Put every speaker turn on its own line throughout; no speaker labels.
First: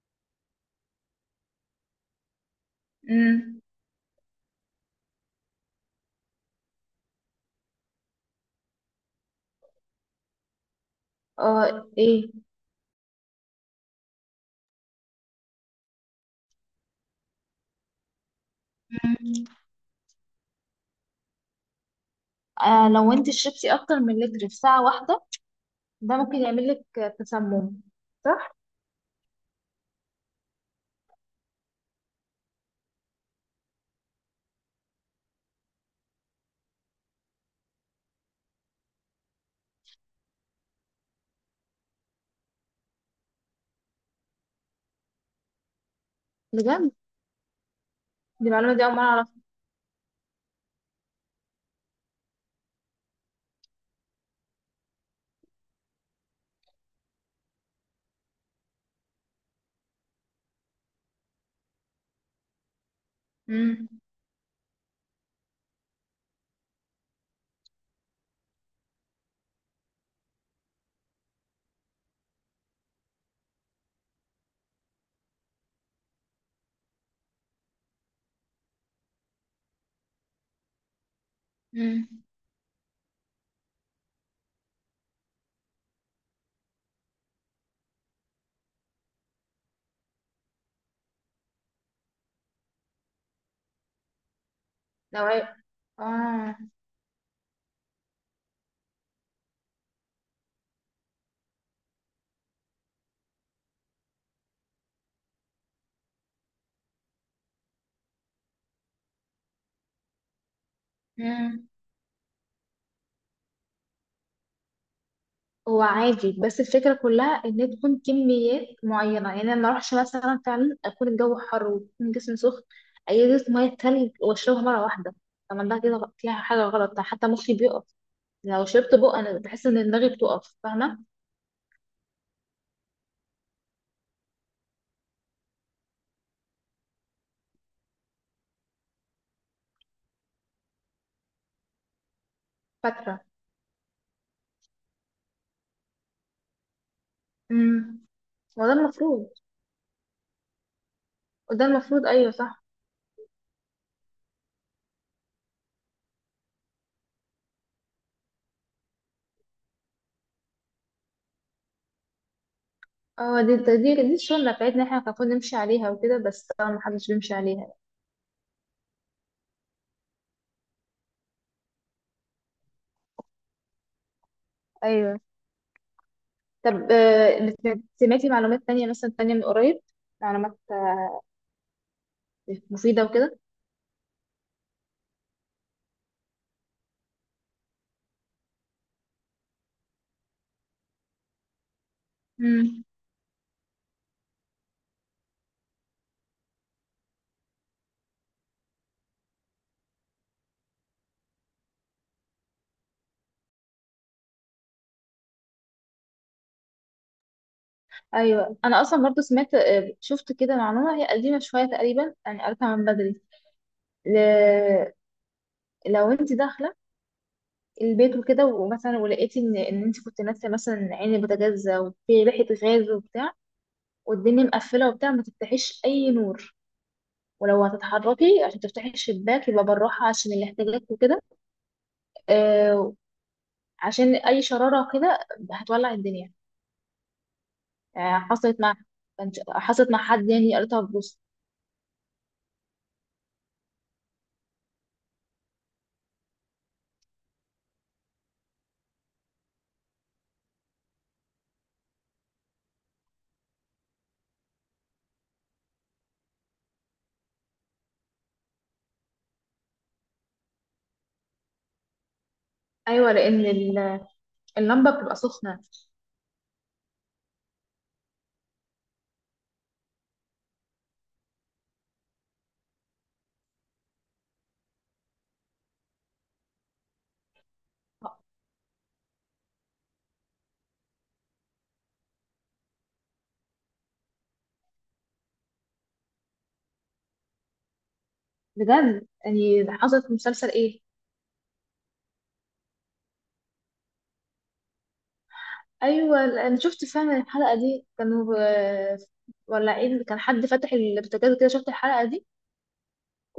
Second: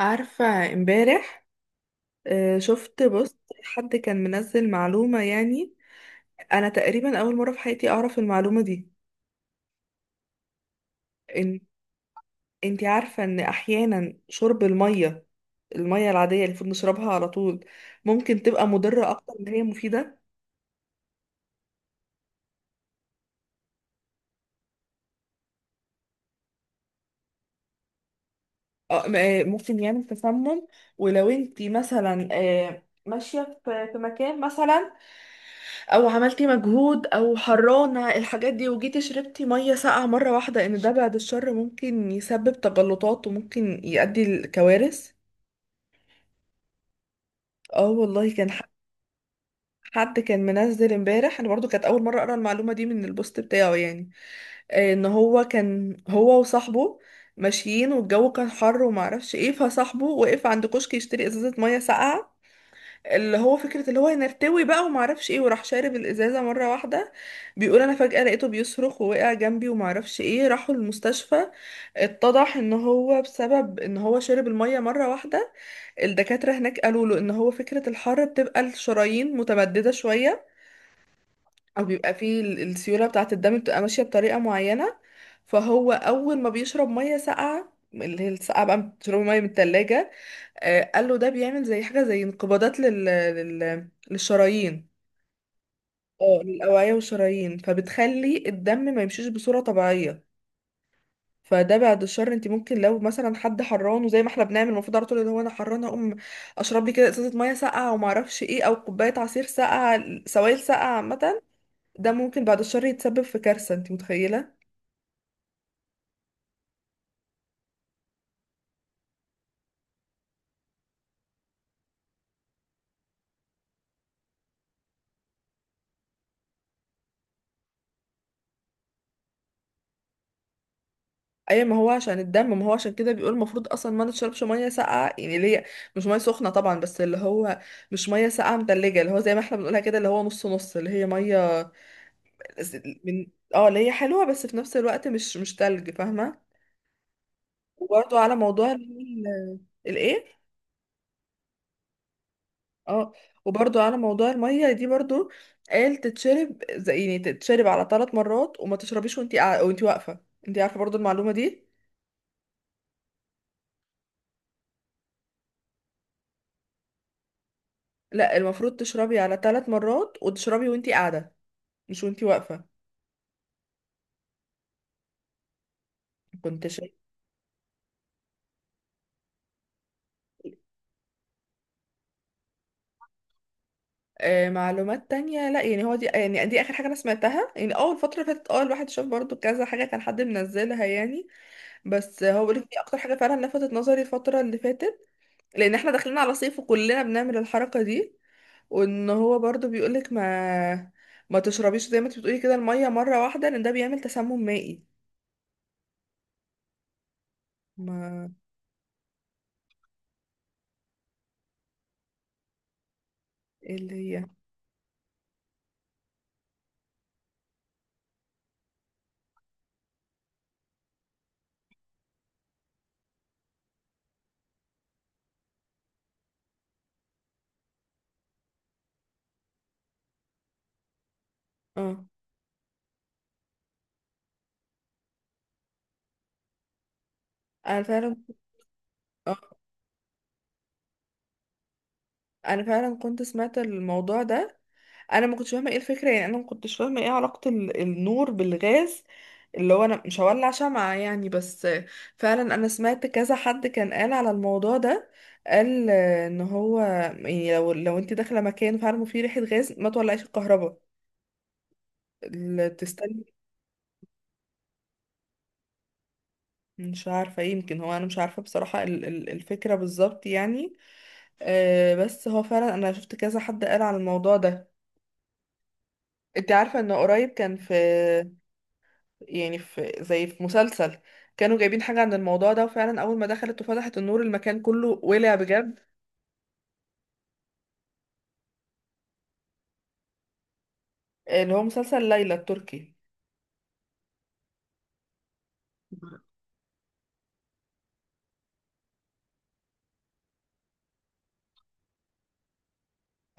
عارفة امبارح؟ شفت بوست
امم
حد كان منزل معلومة، يعني أنا تقريبا أول مرة في حياتي أعرف المعلومة دي. إن
اه ايه.
أنتي عارفة إن أحيانا شرب المية، المية العادية اللي المفروض نشربها على طول ممكن تبقى مضرة أكتر
امم
ما هي مفيدة.
آه، لو انت شربتي اكتر من لتر في ساعة واحدة، ده ممكن يعمل لك تسمم، صح؟
ممكن يعمل تسمم. ولو أنتي مثلا ماشية في مكان مثلا او عملتي مجهود او حرانة الحاجات دي، وجيتي شربتي مية ساقعة مرة واحدة، ان ده بعد الشر ممكن يسبب تجلطات وممكن يؤدي لكوارث.
بجد؟
اه والله،
دي المعلومة دي اول مرة اعرفها.
حد كان منزل امبارح، انا برضو كانت اول مرة اقرا المعلومة دي من البوست بتاعه، يعني ان هو كان هو وصاحبه ماشيين والجو كان حر وما اعرفش ايه، فصاحبه وقف عند كشك يشتري ازازة مية ساقعة، اللي هو فكرة
امم
اللي هو نرتوي بقى وما اعرفش ايه، وراح شارب الازازة مرة واحدة. بيقول انا فجأة لقيته بيصرخ ووقع جنبي وما اعرفش ايه، راحوا المستشفى. اتضح ان هو بسبب ان هو شرب المية مرة واحدة. الدكاترة هناك قالوا له ان هو فكرة الحر بتبقى الشرايين متمددة شوية، او بيبقى
امم
فيه السيوله بتاعه الدم بتبقى ماشيه بطريقه معينه. فهو اول ما بيشرب ميه ساقعه، اللي هي الساقعه بقى بتشرب ميه من التلاجة، آه قال له ده بيعمل زي حاجه، زي انقباضات للشرايين،
لو عي-
اه
اه
للاوعيه والشرايين، فبتخلي الدم ما يمشيش بصوره طبيعيه. فده بعد الشر انت ممكن لو مثلا حد حران، وزي ما احنا بنعمل المفروض على طول، اللي هو انا حران اقوم اشرب لي كده ازازه ميه ساقعه وما اعرفش ايه، او كوبايه عصير ساقعه، سوائل ساقعه عامه،
امم
ده ممكن بعد الشر يتسبب في كارثة، انت متخيلة؟
هو عادي، بس الفكرة كلها ان تكون كميات معينة. يعني انا ما اروحش مثلا فعلا اكون الجو حر ويكون جسمي سخن اجيب مية تلج واشربها مرة واحدة. طب ده كده فيها حاجة غلط؟ حتى مخي بيقف. لو شربت بق انا بحس ان دماغي بتقف، فاهمة؟
اي ما هو عشان الدم، ما هو عشان كده بيقول المفروض اصلا ما نشربش ميه ساقعه، يعني اللي هي مش ميه سخنه طبعا، بس اللي هو مش ميه ساقعه متلجه، اللي هو زي ما احنا بنقولها كده اللي هو نص نص، اللي هي ميه ز-
فاترة.
من اه اللي هي حلوه بس في نفس الوقت مش تلج، فاهمه؟
امم
وبرضو على
وده
موضوع
المفروض
الايه
وده المفروض ايوه صح.
اه وبرضو على موضوع الميه دي برضو، قال تتشرب زي يعني تتشرب على 3 مرات، وما تشربيش وانت واقفه. انت عارفه برضو المعلومه دي؟
اه، دي السنه بتاعتنا احنا كان المفروض نمشي عليها وكده، بس طبعا ما حدش بيمشي عليها.
لا المفروض تشربي على 3 مرات، وتشربي وانتي قاعدة، مش وانتي واقفة.
ايوه.
كنت
طب،
شايفة؟
سمعتي معلومات تانية مثلا، تانية من قريب؟ معلومات مفيده وكده؟
آه معلومات تانية، لا يعني هو دي يعني دي آخر حاجة أنا سمعتها يعني. أول الفترة اللي فاتت اه الواحد شاف برضو كذا حاجة كان حد منزلها يعني. بس هو بيقولك دي
امم
أكتر حاجة فعلا لفتت نظري الفترة اللي فاتت، لأن احنا داخلين على صيف وكلنا بنعمل الحركة دي. وإن هو برضو بيقولك ما تشربيش زي ما انت بتقولي كده المية مرة واحدة، لأن ده بيعمل تسمم مائي. ما
ايوه، انا اصلا برضو سمعت، شفت كده معلومه هي قديمه شويه تقريبا، يعني قريتها من بدري.
ايه اللي
ل...
هي؟
لو انت داخله البيت وكده، ومثلا ولقيتي ان انت كنت ناسيه مثلا عين البوتاجاز وفي ريحه غاز وبتاع، والدنيا مقفله وبتاع، ما تفتحيش اي نور. ولو هتتحركي عشان تفتحي الشباك يبقى بالراحه عشان الاحتياجات وكده.
اه
آه، عشان اي شراره كده هتولع الدنيا.
أنا فعلا
آه،
آه.
حصلت مع حد يعني، قريتها في بوست.
انا فعلا كنت سمعت الموضوع ده. انا ما كنتش فاهمه ايه الفكره، يعني انا ما كنتش فاهمه ايه علاقه النور بالغاز، اللي هو انا مش هولع شمعة يعني، بس فعلا انا سمعت كذا حد كان قال على الموضوع ده. قال ان هو يعني لو انت داخله مكان فعلا فيه ريحه غاز ما تولعيش الكهرباء،
ايوه،
تستني.
لان اللمبه بتبقى سخنه.
مش عارفه، يمكن هو انا مش عارفه بصراحه الفكره بالظبط يعني. بس هو فعلا انا شفت كذا حد قال على الموضوع ده. انت عارفه ان قريب كان في يعني في زي في مسلسل كانوا جايبين حاجة عن الموضوع ده، وفعلا أول ما دخلت وفتحت النور المكان كله ولع بجد.
بجد؟ يعني حصلت في مسلسل ايه؟
اللي هو مسلسل ليلى التركي.
ايوه انا شفت فعلا الحلقه دي، كانوا ولعين، كان حد فتح البوتاجاز كده، شفت الحلقه دي.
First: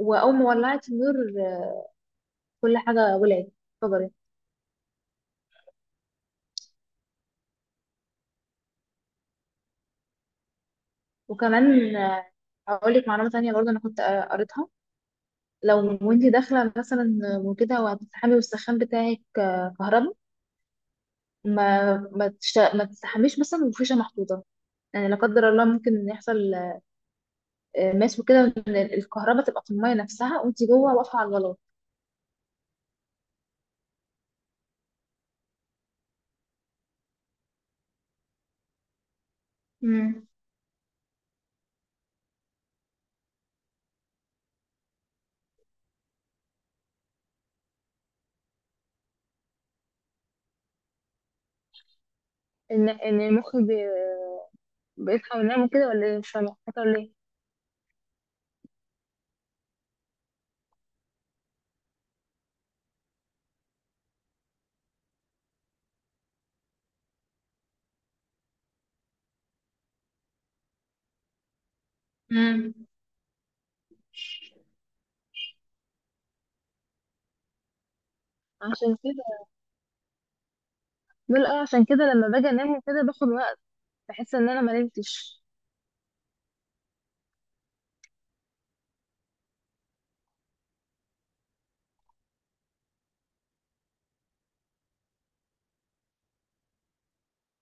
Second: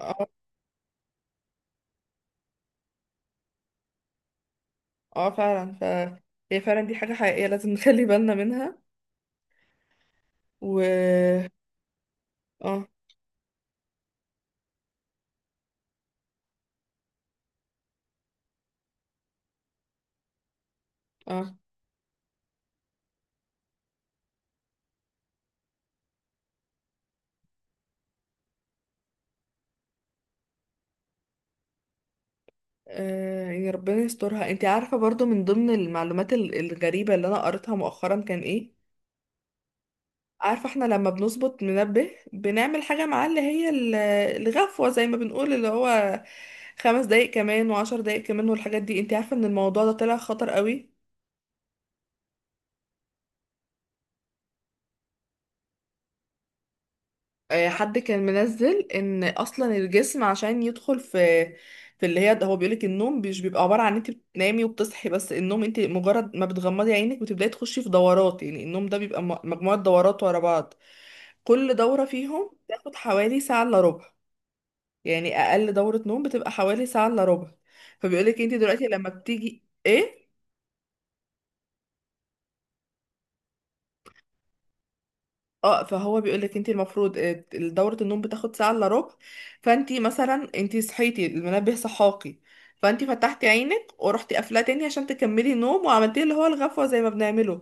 اه
ما ولعت النور آه، كل حاجه ولعت، اتفجرت.
اه فعلا. ف هي فعلا دي حاجة حقيقية لازم نخلي بالنا منها. و
وكمان
اه
هقول لك معلومة تانية برضه، أنا كنت قريتها. لو وانتي داخلة مثلا وكده وهتستحمي والسخان بتاعك كهرباء،
اه
ما تستحميش مثلا وفيشة محطوطة. يعني لا قدر الله ممكن يحصل ماس وكده، وإن الكهرباء تبقى في المية نفسها وانتي جوه واقفة على الغلاط.
يعني ربنا يسترها. انت عارفة برضو من ضمن المعلومات الغريبة اللي انا قريتها مؤخرا كان ايه؟
امم
عارفة احنا لما بنظبط منبه بنعمل حاجة معاه اللي هي الغفوة زي ما بنقول، اللي هو 5 دقايق كمان وعشر دقايق كمان والحاجات دي، انت عارفة ان الموضوع ده طلع خطر قوي؟
ان المخ بيصحى وينام وكده، ولا ايه؟ مش فاهمه خطر ليه.
اه، حد كان منزل ان اصلا الجسم عشان يدخل في في اللي هي، هو بيقولك النوم مش بيبقى عبارة عن انت بتنامي وبتصحي بس، النوم انت مجرد ما بتغمضي عينك بتبداي تخشي في دورات، يعني النوم ده بيبقى مجموعة دورات ورا بعض. كل دورة فيهم
مم.
بتاخد حوالي ساعة الا ربع، يعني اقل دورة نوم بتبقى حوالي ساعة الا ربع. فبيقولك انت دلوقتي
عشان
لما
كده
بتيجي ايه،
بقول اه، عشان كده لما باجي انام وكده باخد وقت، بحس ان انا ما نمتش.
اه فهو بيقولك انت المفروض دورة النوم بتاخد ساعة الا ربع. فانت مثلا انت صحيتي المنبه صحاكي، فانت فتحتي عينك ورحتي قافلاه تاني عشان تكملي النوم، وعملتي اللي هو الغفوة زي ما بنعمله،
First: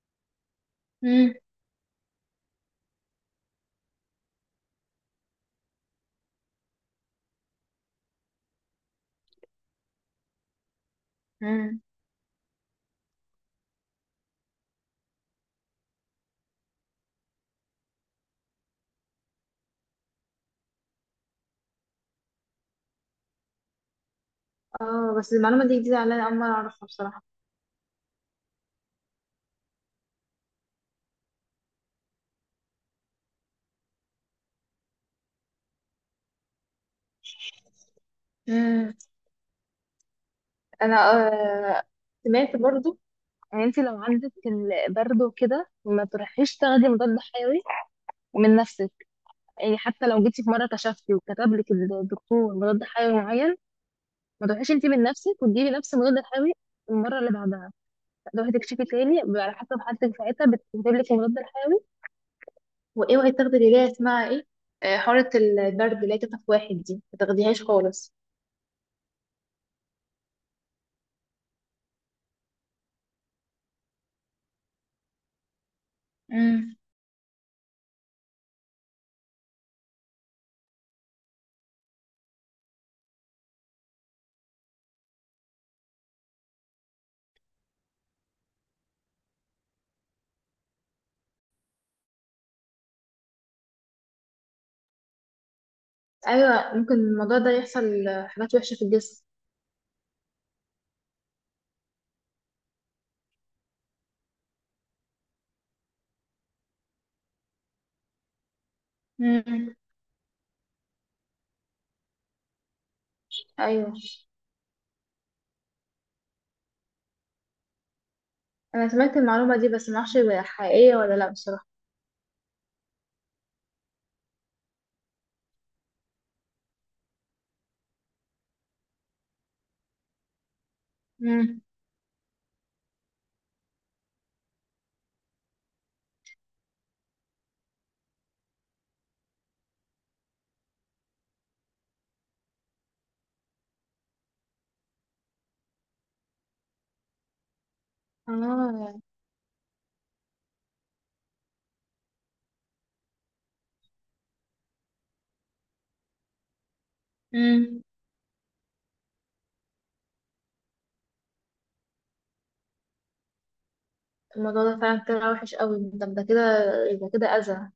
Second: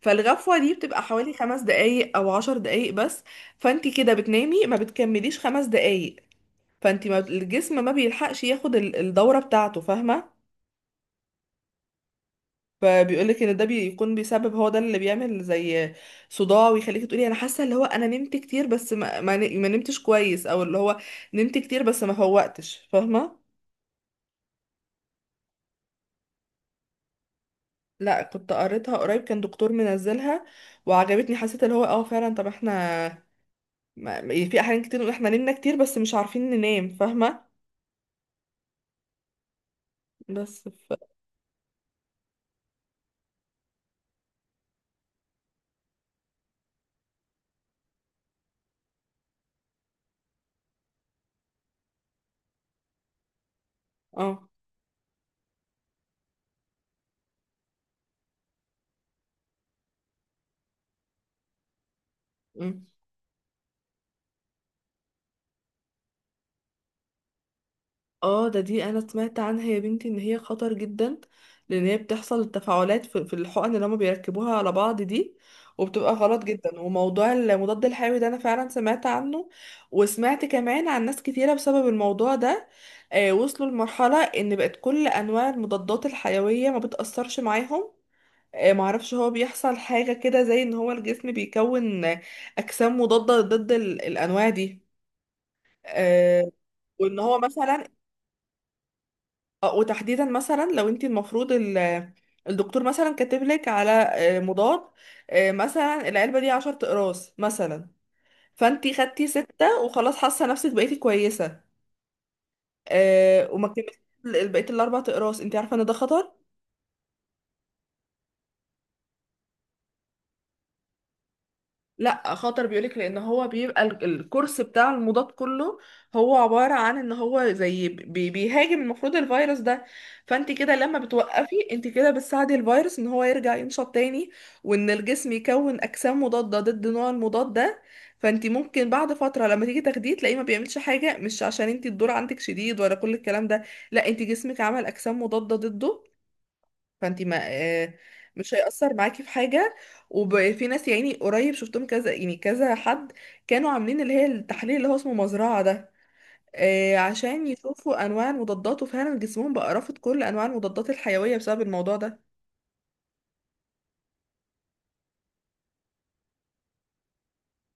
فالغفوة دي بتبقى حوالي
مم.
5 دقايق او 10 دقايق بس. فانت كده بتنامي ما بتكمليش 5 دقايق، فانت ما الجسم ما بيلحقش ياخد الدورة بتاعته، فاهمة؟
مم.
فبيقولك ان ده بيكون بيسبب، هو ده اللي بيعمل زي صداع، ويخليكي تقولي انا حاسه اللي هو انا نمت كتير بس ما نمتش كويس، او اللي هو نمت كتير بس ما فوقتش، فاهمه؟
اه بس المعلومة دي جديدة عليا، أول مرة أعرفها بصراحة.
لا كنت قريتها قريب، كان دكتور منزلها وعجبتني، حسيت اللي هو اه فعلا. طب احنا في احيان كتير نقول احنا نمنا كتير بس مش عارفين ننام، فاهمه؟
امم
بس ف...
أنا آه سمعت برضو، يعني انت لو عندك البرد وكده ما تروحيش تاخدي مضاد حيوي من نفسك. يعني حتى لو جيتي في مرة كشفتي وكتب لك الدكتور مضاد حيوي معين، ما
اه
تروحيش انت من نفسك وتجيبي نفس المضاد الحيوي المرة اللي بعدها. تروحي تكشفي تاني، بيبقى على حسب حالتك ساعتها بتكتب لك المضاد الحيوي.
إمم.
واوعي تاخدي اللي هي اسمها ايه، حارة البرد اللي هي تطف واحد دي ما تاخديهاش خالص.
اه ده دي انا سمعت عنها يا بنتي ان هي خطر جدا، لان هي بتحصل التفاعلات في الحقن اللي هما بيركبوها على بعض دي، وبتبقى غلط جدا. وموضوع المضاد الحيوي ده انا فعلا سمعت عنه، وسمعت كمان عن ناس كتيرة بسبب الموضوع ده آه وصلوا لمرحلة ان بقت كل انواع المضادات الحيوية ما بتأثرش معاهم. آه معرفش هو بيحصل حاجة كده زي ان هو الجسم بيكون اجسام مضادة ضد الانواع دي. آه،
ايوه، ممكن
وان هو
الموضوع ده
مثلا
يحصل حاجات وحشه في الجسم.
وتحديدا مثلا لو انت المفروض الدكتور مثلا كاتب لك على مضاد، مثلا العلبه دي 10 اقراص مثلا، فانت خدتي
امم
سته وخلاص حاسه نفسك بقيتي كويسه، وما
ايوه
كملتيش بقيه ال4 اقراص، انت عارفه ان ده خطر؟
انا سمعت المعلومه دي، بس ما اعرفش هي حقيقيه ولا لا بصراحه.
لا خطر، بيقولك لان هو بيبقى الكورس بتاع المضاد كله هو عبارة عن ان هو زي بي بيهاجم المفروض الفيروس ده، فانت كده لما بتوقفي
امم
انت كده بتساعدي الفيروس ان هو يرجع ينشط تاني، وان الجسم يكون اجسام مضادة ضد نوع المضاد ده. فانت ممكن بعد فترة لما تيجي تاخديه تلاقيه ما بيعملش حاجة، مش عشان انت الدور عندك شديد ولا كل الكلام ده، لا انت جسمك عمل اجسام مضادة ضده، فانت ما مش هيأثر
اه
معاكي في حاجة. وفي ناس يعني قريب شفتهم كذا، يعني كذا حد كانوا عاملين اللي هي التحليل اللي هو اسمه مزرعة ده، عشان
امم
يشوفوا انواع المضادات، وفعلا جسمهم بقى رافض كل انواع المضادات الحيوية بسبب الموضوع ده.
الموضوع ده فعلا طلع وحش قوي. ده ده كده يبقى كده اذى،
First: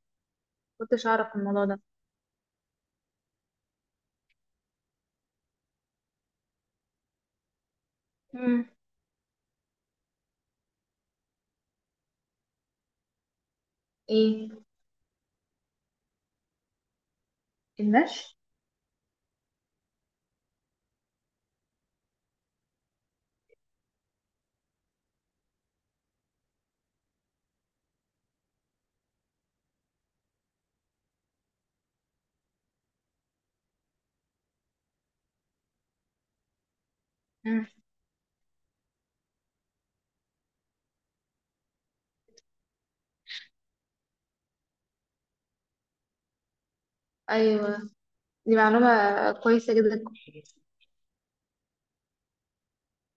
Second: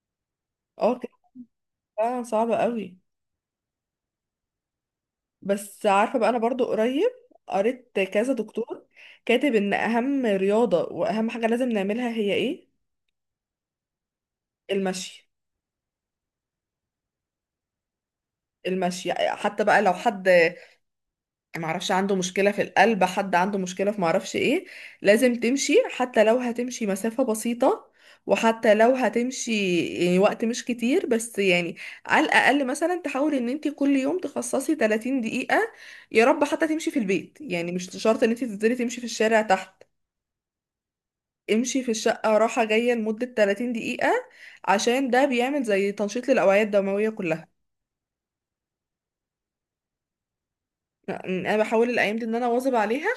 اه
كنتش
كانت
اعرف الموضوع ده.
فعلا صعبة قوي. بس عارفة بقى انا برضو قريب قريت كذا
امم
دكتور كاتب ان اهم رياضة واهم حاجة لازم نعملها هي ايه؟
ايه؟
المشي.
النش.
المشي حتى بقى لو حد معرفش عنده مشكلة في القلب، حد عنده مشكلة في معرفش ايه، لازم تمشي حتى لو هتمشي مسافة بسيطة، وحتى لو هتمشي يعني وقت مش كتير بس يعني على الأقل مثلا تحاول ان انت كل يوم تخصصي 30 دقيقة. يا رب حتى تمشي في البيت
امم
يعني، مش شرط ان انت تنزلي تمشي في الشارع تحت، امشي في الشقة راحة جاية لمدة 30 دقيقة، عشان ده بيعمل زي تنشيط للأوعية الدموية كلها.
ايوه، دي معلومه كويسه جدا.
انا بحاول الايام دي ان انا واظب عليها،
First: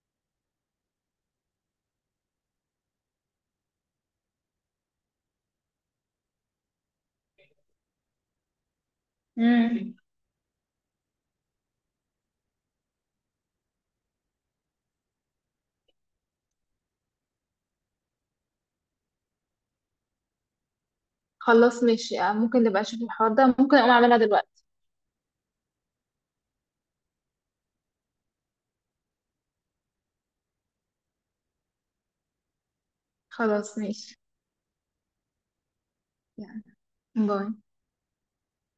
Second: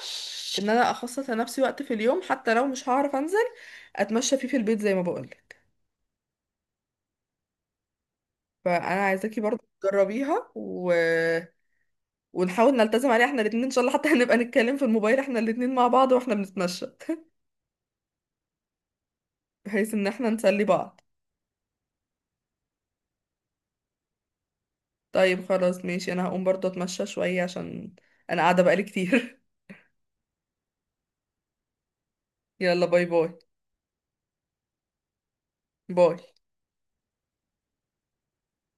ان انا اخصص لنفسي وقت في اليوم، حتى لو مش هعرف انزل اتمشى فيه في البيت زي ما بقولك. فانا عايزاكي برضو
امم
تجربيها ونحاول نلتزم عليها احنا الاتنين ان شاء الله، حتى هنبقى نتكلم في الموبايل احنا الاتنين مع بعض واحنا بنتمشى بحيث ان احنا نسلي بعض.
خلاص ماشي، ممكن نبقى نشوف الحوار ده، ممكن اقوم اعملها دلوقتي.
طيب خلاص ماشي، انا هقوم برضو اتمشى شوية عشان انا قاعدة بقالي كتير. يلا باي باي.
خلاص ماشي
باي.
يعني. باي.